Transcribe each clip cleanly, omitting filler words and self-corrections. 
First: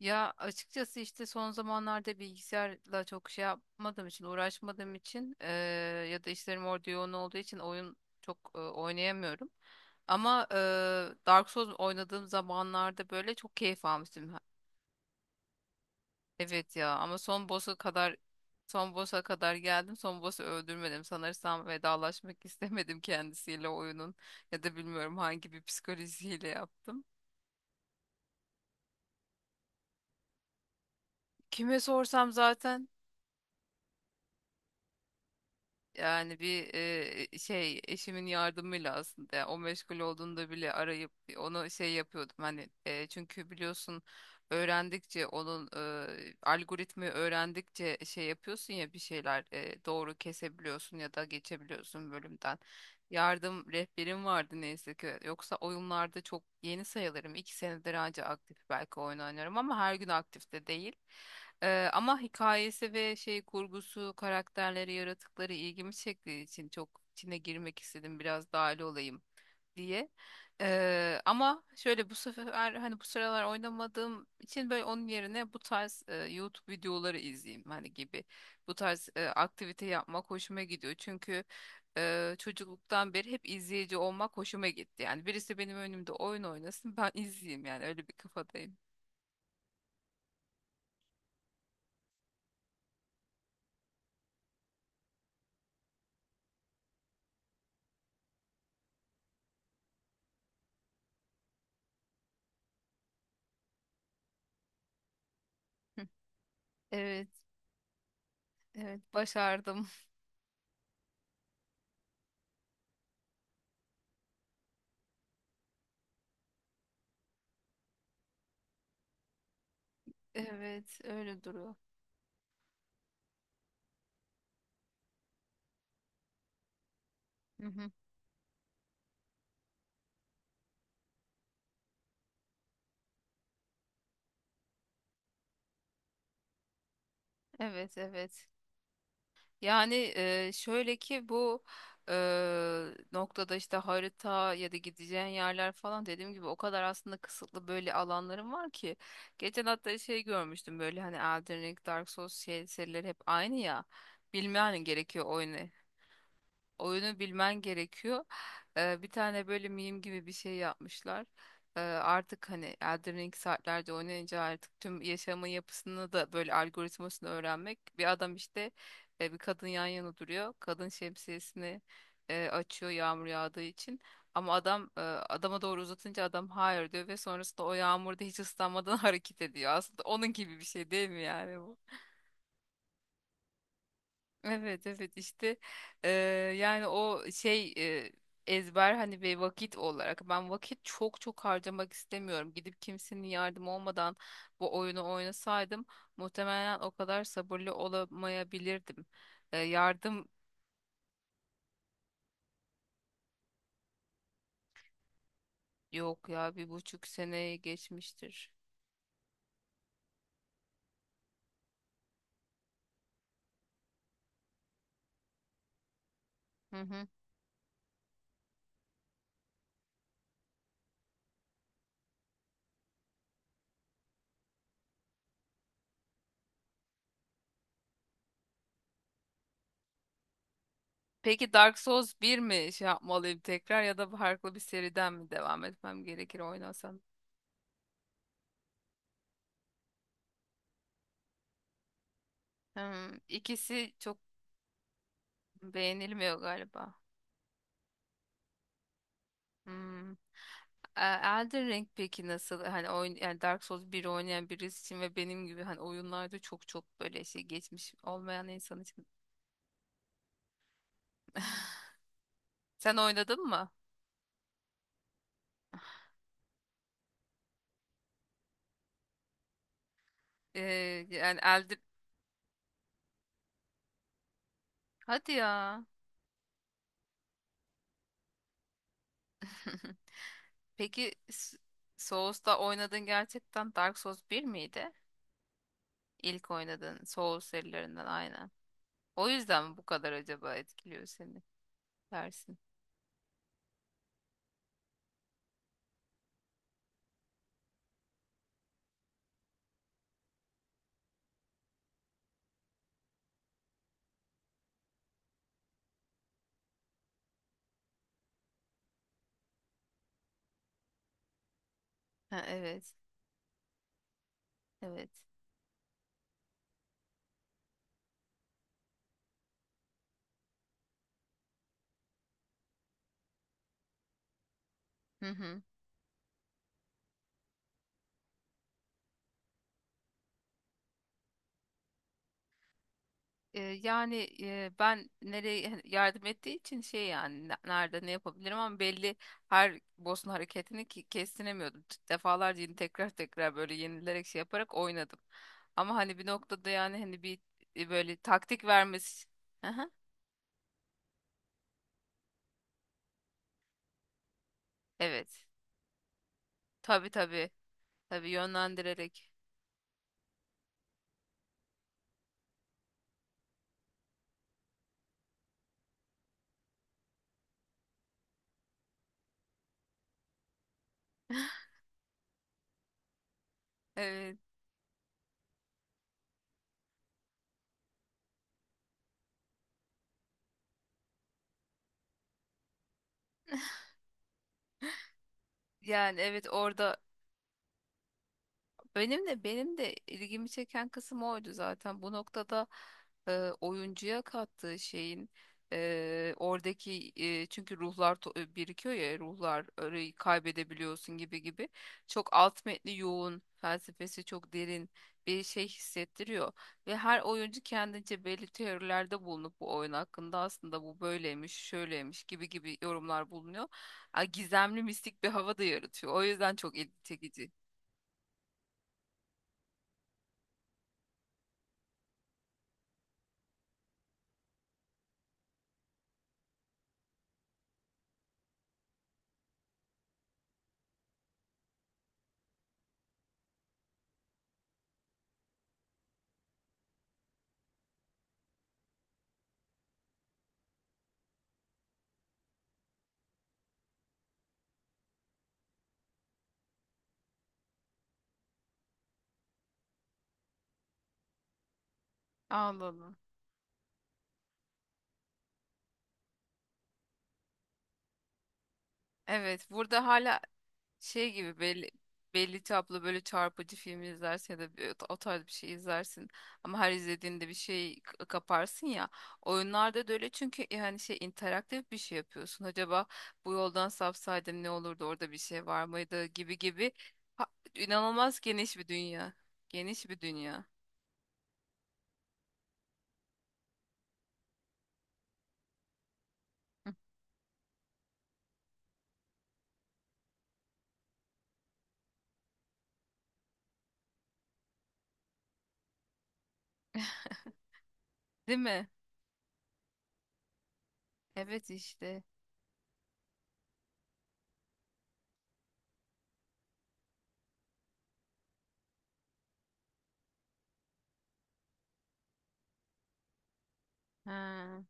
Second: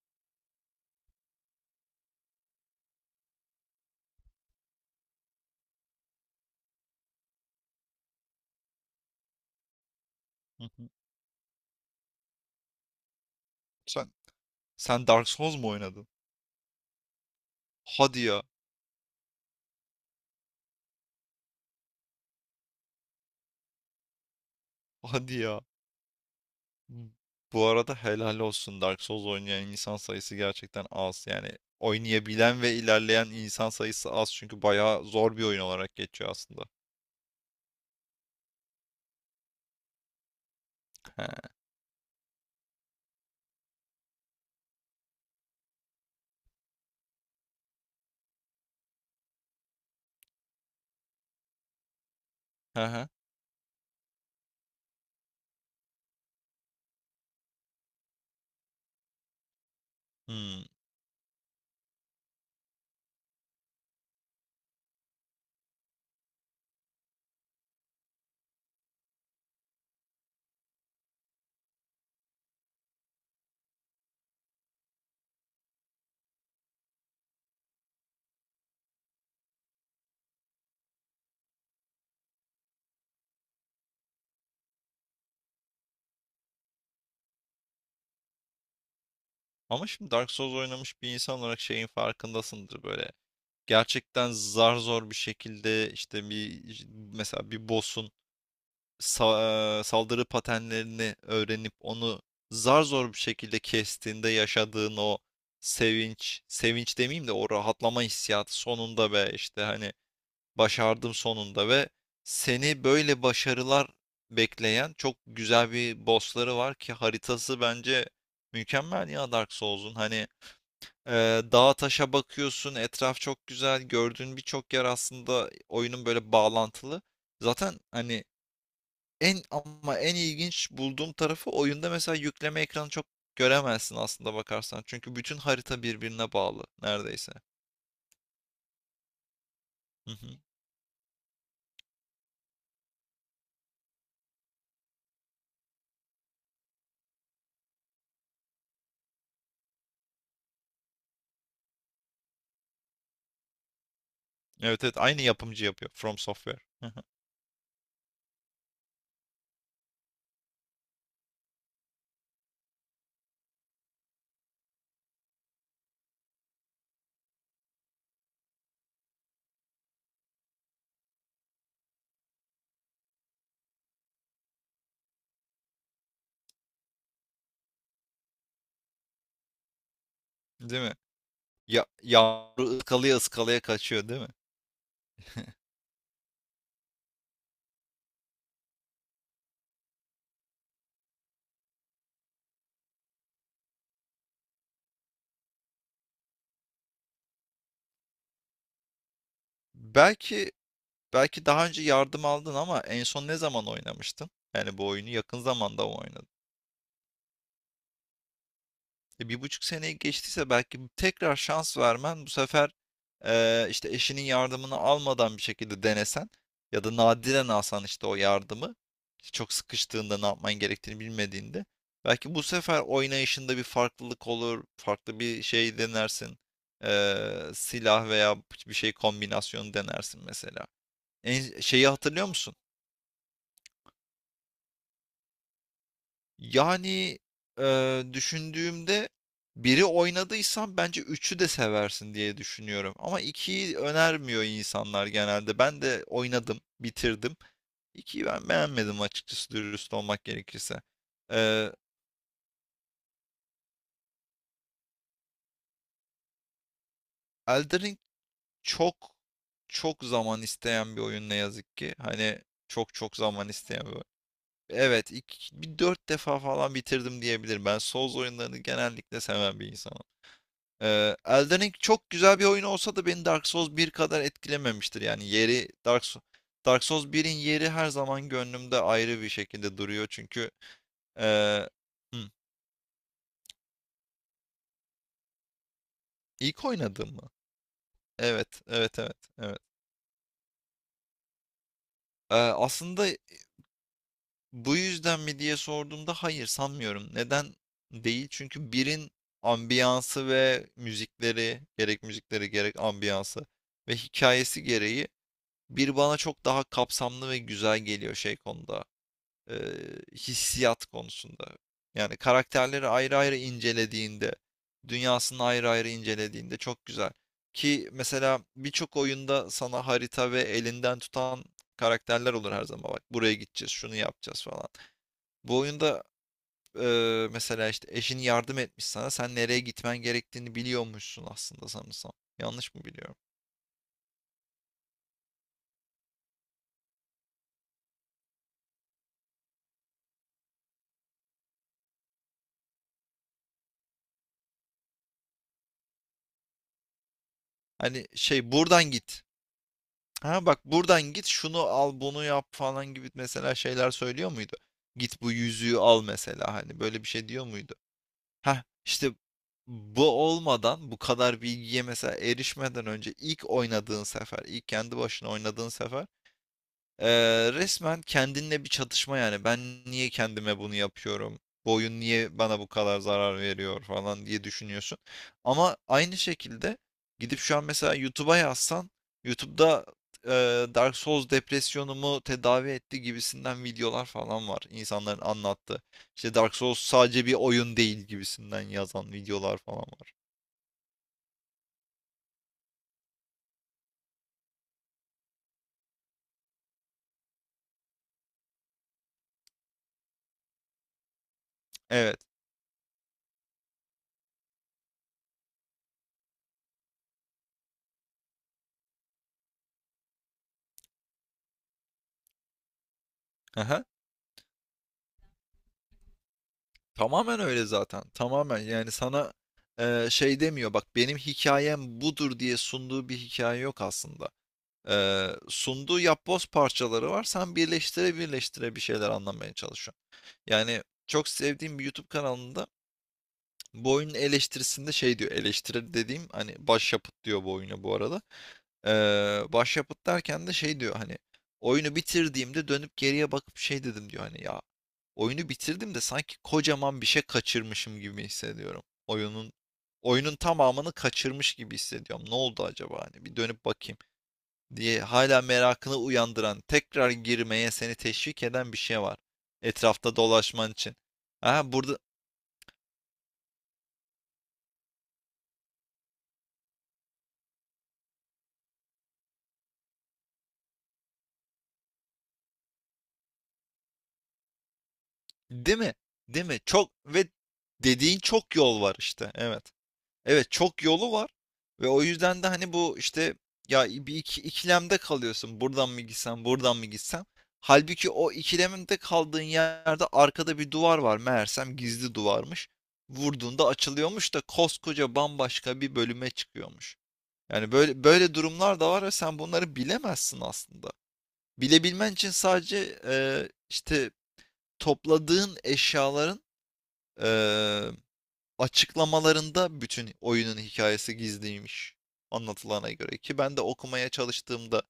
Ya, açıkçası işte son zamanlarda bilgisayarla çok şey yapmadığım için, uğraşmadığım için ya da işlerim orada yoğun olduğu için oyun çok oynayamıyorum. Ama Hı hı. Dark Souls oynadığım zamanlarda böyle çok keyif Sen almıştım. Sen Dark Souls mu oynadın? Evet ya, ama Hadi ya, son boss'a kadar geldim. Son boss'u öldürmedim. Sanırsam vedalaşmak istemedim kendisiyle oyunun ya da bilmiyorum hadi hangi ya. bir psikolojiyle yaptım. Hmm. Bu arada helal olsun Dark Souls oynayan insan sayısı gerçekten az. Yani Kime sorsam oynayabilen ve zaten. ilerleyen insan sayısı az, çünkü bayağı zor bir oyun olarak geçiyor Yani aslında. bir şey eşimin yardımıyla aslında, yani o meşgul olduğunda bile arayıp He, onu şey yapıyordum hani, çünkü biliyorsun, öğrendikçe onun algoritmi öğrendikçe şey yapıyorsun ya, bir şeyler doğru kesebiliyorsun ya da geçebiliyorsun bölümden. he, he. Yardım rehberim vardı neyse ki. Yoksa oyunlarda çok yeni sayılırım. İki senedir anca aktif belki oyun oynarım, ama her gün aktif Hmm. de değil. Ama hikayesi ve şey kurgusu, karakterleri, yaratıkları ilgimi çektiği için çok içine girmek istedim. Biraz dahil olayım diye. Ama şöyle, bu sefer hani bu sıralar oynamadığım için böyle onun yerine bu tarz YouTube videoları izleyeyim hani gibi. Bu tarz aktivite yapmak hoşuma gidiyor. Çünkü çocukluktan beri hep izleyici olmak hoşuma gitti. Yani birisi benim önümde oyun oynasın, ben izleyeyim, yani öyle bir kafadayım. Ama şimdi Dark Souls oynamış bir insan olarak şeyin farkındasındır böyle. Gerçekten zar zor bir şekilde işte bir, mesela bir boss'un saldırı patenlerini öğrenip onu zar zor bir şekilde kestiğinde yaşadığın o Hı. sevinç, sevinç demeyeyim Evet, de o rahatlama hissiyatı evet, sonunda ve işte başardım. hani başardım sonunda, ve seni böyle başarılar bekleyen çok güzel bir bossları var ki haritası bence mükemmel ya Dark Souls'un. Hani Evet, e, öyle dağa duruyor. taşa bakıyorsun, etraf çok güzel, gördüğün birçok yer aslında oyunun böyle bağlantılı. Hı Zaten hı. hani en ama en ilginç bulduğum tarafı oyunda mesela yükleme ekranı çok göremezsin aslında bakarsan. Çünkü bütün harita birbirine bağlı neredeyse. Evet, evet. Yani, Hı hı. Şöyle ki bu eee, noktada işte harita ya da gideceğin yerler falan, dediğim gibi o kadar aslında kısıtlı böyle alanlarım var ki. Geçen hatta şey görmüştüm böyle, hani Elden Ring, Dark Souls şey, serileri hep aynı ya. Bilmen Evet, evet, aynı gerekiyor oyunu. yapımcı yapıyor, From Software. Hı hı. Oyunu bilmen gerekiyor. Bir tane böyle meme gibi bir şey yapmışlar. Artık hani Elden Ring saatlerce oynayınca artık tüm yaşamın yapısını da böyle algoritmasını öğrenmek. Bir adam işte bir kadın yan yana duruyor. Kadın şemsiyesini açıyor yağmur yağdığı için. Ama adam adama doğru uzatınca adam hayır diyor ve sonrasında o yağmurda hiç ıslanmadan hareket ediyor. Aslında onun gibi bir Değil şey mi? değil mi yani bu? Ya yavru ıskalaya ıskalaya kaçıyor değil mi? Evet, evet, işte eee, yani o şey ezber hani bir vakit olarak ben çok çok harcamak istemiyorum. Gidip kimsenin yardım olmadan bu oyunu oynasaydım muhtemelen o kadar sabırlı olamayabilirdim. Yardım, Belki belki daha önce yardım aldın, ama en son ne zaman oynamıştın? Yani bu oyunu yakın zamanda mı oynadın? yok ya, bir buçuk seneye geçmiştir. E, bir buçuk seneyi geçtiyse belki tekrar şans vermen bu sefer, işte eşinin yardımını almadan bir şekilde denesen, Hı ya da hı. nadiren alsan işte o yardımı, işte çok sıkıştığında ne yapman gerektiğini bilmediğinde, belki bu sefer oynayışında bir farklılık olur, farklı bir şey denersin. Silah veya bir şey kombinasyonu denersin mesela. Peki En, Dark şeyi Souls hatırlıyor bir musun? mi şey yapmalıyım tekrar ya da farklı bir seriden mi devam etmem gerekir oynasam? Yani, düşündüğümde, biri oynadıysan bence üçü de seversin diye düşünüyorum, Hmm, ama ikiyi ikisi çok önermiyor insanlar genelde. Ben de beğenilmiyor oynadım, galiba. bitirdim. 2'yi ben beğenmedim açıkçası, dürüst Hmm. olmak gerekirse. E, Elden Eee, Ring peki nasıl hani oyun, yani Dark Souls 1 oynayan birisi için ve benim gibi hani oyunlarda çok çok böyle şey Elden geçmiş Ring olmayan insan çok, için. çok zaman isteyen bir oyun ne yazık ki. Hani çok Sen çok oynadın zaman mı? isteyen bir oyun. Evet, ilk bir 4 defa falan bitirdim diyebilirim. Ben Souls oyunlarını genellikle seven bir insanım. E, yani Elden Ring Elden. çok güzel bir oyun olsa da beni Dark Souls bir kadar etkilememiştir. Yani Hadi yeri ya. Dark Souls 1'in yeri her zaman gönlümde ayrı bir şekilde duruyor. Çünkü Peki ee, hı, Souls'ta oynadığın gerçekten Dark Souls bir miydi? İlk ilk oynadığın oynadığım mı? Souls serilerinden Evet, aynen. evet, evet, O evet. yüzden mi bu kadar acaba etkiliyor seni dersin? Aslında bu yüzden mi diye sorduğumda hayır, sanmıyorum. Neden değil? Çünkü birin ambiyansı ve müzikleri, gerek müzikleri gerek ambiyansı ve hikayesi gereği bir bana çok daha kapsamlı ve güzel geliyor şey konuda, e, hissiyat konusunda. Yani Ha, karakterleri evet. ayrı ayrı incelediğinde, Evet. dünyasını ayrı ayrı incelediğinde çok güzel. Ki mesela birçok oyunda sana harita ve elinden tutan karakterler olur her zaman. Bak buraya gideceğiz, şunu yapacağız falan. Hı Bu hı. oyunda mesela işte eşin yardım etmiş sana. Sen nereye gitmen gerektiğini biliyormuşsun aslında sanırsam. Yanlış mı biliyorum? E, yani, ben nereye yani yardım ettiği için şey, yani nerede ne yapabilirim, ama belli her boss'un hareketini ki kestiremiyordum. Defalarca yine tekrar tekrar böyle yenilerek şey yaparak oynadım. Ama hani bir noktada yani hani bir Hani böyle şey taktik buradan git. vermesi. Aha, Ha bak buradan git, şunu al bunu yap falan gibi mesela şeyler söylüyor muydu? Git bu evet. yüzüğü al mesela, hani böyle bir Tabii, şey diyor tabii. muydu? Tabii, Ha işte yönlendirerek. bu olmadan, bu kadar bilgiye mesela erişmeden önce, ilk oynadığın sefer, ilk kendi başına oynadığın sefer, resmen kendinle bir çatışma yani. Ben niye kendime bunu yapıyorum? Bu oyun niye bana bu kadar zarar veriyor falan Evet. diye düşünüyorsun. Ama aynı şekilde gidip şu an mesela YouTube'a yazsan, YouTube'da e, Dark Souls depresyonumu tedavi etti gibisinden videolar falan var. İnsanların anlattığı. Yani İşte evet Dark Souls orada. sadece bir oyun değil gibisinden yazan videolar Benim falan de var. ilgimi çeken kısım oydu zaten. Bu noktada oyuncuya kattığı şeyin oradaki çünkü ruhlar birikiyor ya ruhlar, orayı kaybedebiliyorsun gibi gibi. Evet. Çok alt metni yoğun, felsefesi çok derin bir şey hissettiriyor ve her oyuncu kendince belli teorilerde bulunup bu oyun hakkında aslında bu böyleymiş, şöyleymiş gibi gibi yorumlar bulunuyor. Aha. Ha, gizemli mistik bir hava da yaratıyor. O yüzden çok ilgi Tamamen çekici. öyle zaten. Tamamen yani sana şey demiyor bak, benim hikayem budur diye sunduğu bir hikaye yok aslında. Sunduğu yapboz parçaları var. Sen birleştire birleştire bir şeyler anlamaya çalışıyorsun. Yani çok sevdiğim bir YouTube kanalında bu oyunun eleştirisinde şey diyor. Eleştirir dediğim, hani başyapıt diyor bu oyuna bu arada. Başyapıt derken de şey diyor hani, oyunu bitirdiğimde dönüp geriye bakıp şey dedim diyor hani, ya oyunu bitirdim de sanki kocaman bir şey kaçırmışım gibi hissediyorum. Oyunun tamamını kaçırmış gibi hissediyorum. Ne oldu Allah acaba, Allah. hani bir dönüp bakayım diye hala merakını uyandıran, tekrar girmeye seni teşvik eden bir şey var. Evet, burada Etrafta hala dolaşman için. şey gibi Ha belli, burada, belli tablo, böyle çarpıcı film izlersin ya da o tarz bir şey izlersin, ama her izlediğinde bir şey kaparsın ya, oyunlarda da öyle, çünkü yani şey, interaktif bir şey yapıyorsun: acaba bu yoldan sapsaydım ne olurdu, orada bir şey değil var mi? mıydı Değil gibi mi? Çok, gibi. ve Ha- dediğin inanılmaz çok geniş yol bir var işte. Evet. geniş bir Evet, dünya. çok yolu var, ve o yüzden de hani bu işte, ya bir iki, ikilemde kalıyorsun. Buradan mı gitsem, buradan mı Hı. gitsem? Halbuki o ikilemde kaldığın yerde arkada bir duvar var. Meğersem gizli duvarmış. Vurduğunda açılıyormuş da koskoca bambaşka bir bölüme çıkıyormuş. Yani böyle böyle Değil durumlar mi? da var ve sen bunları bilemezsin aslında. Evet Bilebilmen işte. için sadece işte topladığın eşyaların e, açıklamalarında bütün oyunun hikayesi gizliymiş, anlatılana göre, ki ben de okumaya Ha. çalıştığımda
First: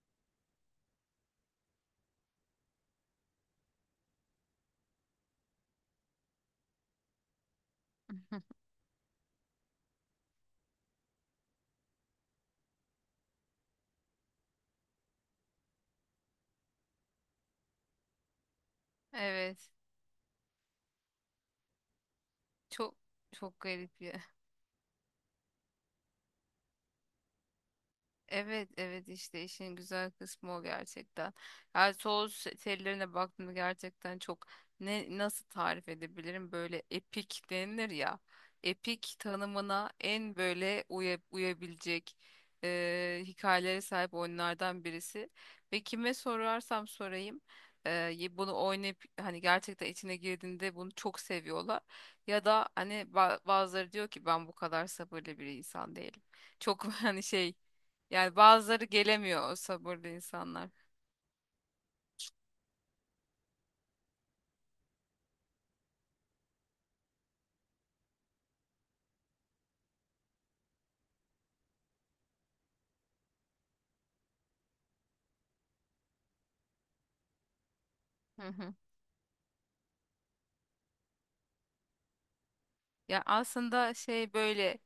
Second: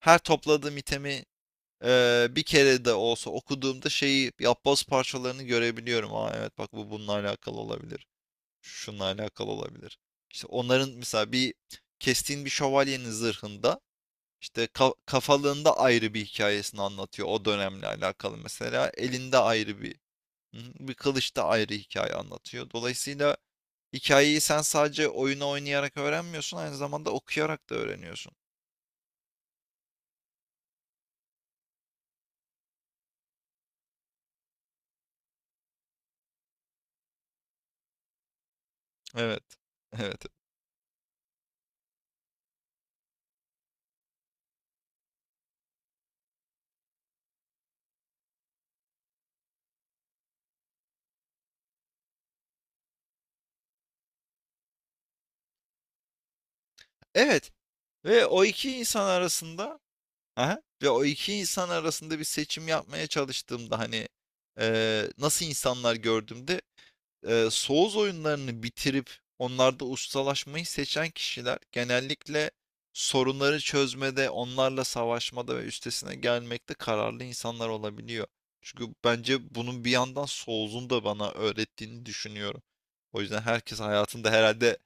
her topladığım itemi bir kere de olsa okuduğumda şeyi, yapboz parçalarını görebiliyorum. Aa evet, bak bu bununla alakalı olabilir. Şununla alakalı olabilir. İşte onların mesela bir, kestiğin bir şövalyenin zırhında işte kafalığında ayrı bir hikayesini anlatıyor o dönemle alakalı, mesela elinde Evet, ayrı bir kılıçta ayrı hikaye anlatıyor. çok Dolayısıyla çok garip ya. hikayeyi sen sadece oyunu oynayarak öğrenmiyorsun, aynı zamanda okuyarak da öğreniyorsun. Evet, evet, işte işin güzel kısmı o gerçekten. Yani sos tellerine baktığımda gerçekten çok, ne nasıl tarif edebilirim, böyle epik denilir ya. Epik Evet. tanımına Evet. en böyle uyabilecek hikayelere sahip oyunlardan birisi. Ve kime sorarsam sorayım bunu oynayıp hani gerçekten içine girdiğinde bunu çok seviyorlar. Ya da hani bazıları diyor ki, ben bu kadar sabırlı bir insan değilim. Çok hani Evet, şey, ve yani o iki bazıları insan gelemiyor o arasında sabırlı aha, insanlar. ve o iki insan arasında bir seçim yapmaya çalıştığımda hani nasıl insanlar gördüğümde, Souls oyunlarını bitirip onlarda ustalaşmayı seçen kişiler genellikle sorunları çözmede, onlarla savaşmada ve üstesine gelmekte kararlı insanlar olabiliyor. Hı hı. Çünkü bence bunun bir yandan Souls'un da bana öğrettiğini düşünüyorum. O Ya, yüzden herkes aslında hayatında şey, herhalde böyle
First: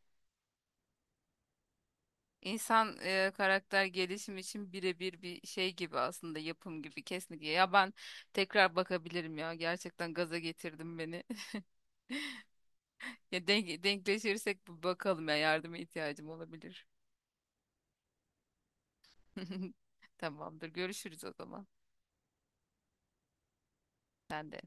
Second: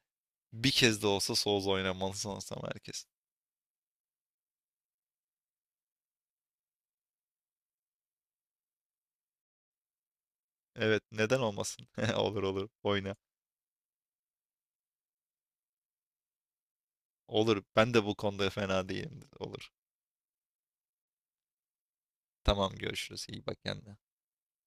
bir kez de olsa Souls oynamalı sanırsam, insan herkes. Karakter gelişimi için birebir bir şey gibi aslında, yapım gibi kesinlikle. Ya, ben tekrar bakabilirim ya, gerçekten gaza getirdim Evet, beni. neden olmasın? Olur olur, oyna. Ya, denkleşirsek bir bakalım ya, yardıma ihtiyacım olabilir. Olur. Ben de bu konuda fena değilim. Olur. Tamamdır, görüşürüz o zaman. Tamam, görüşürüz. İyi bak kendine. Sen de.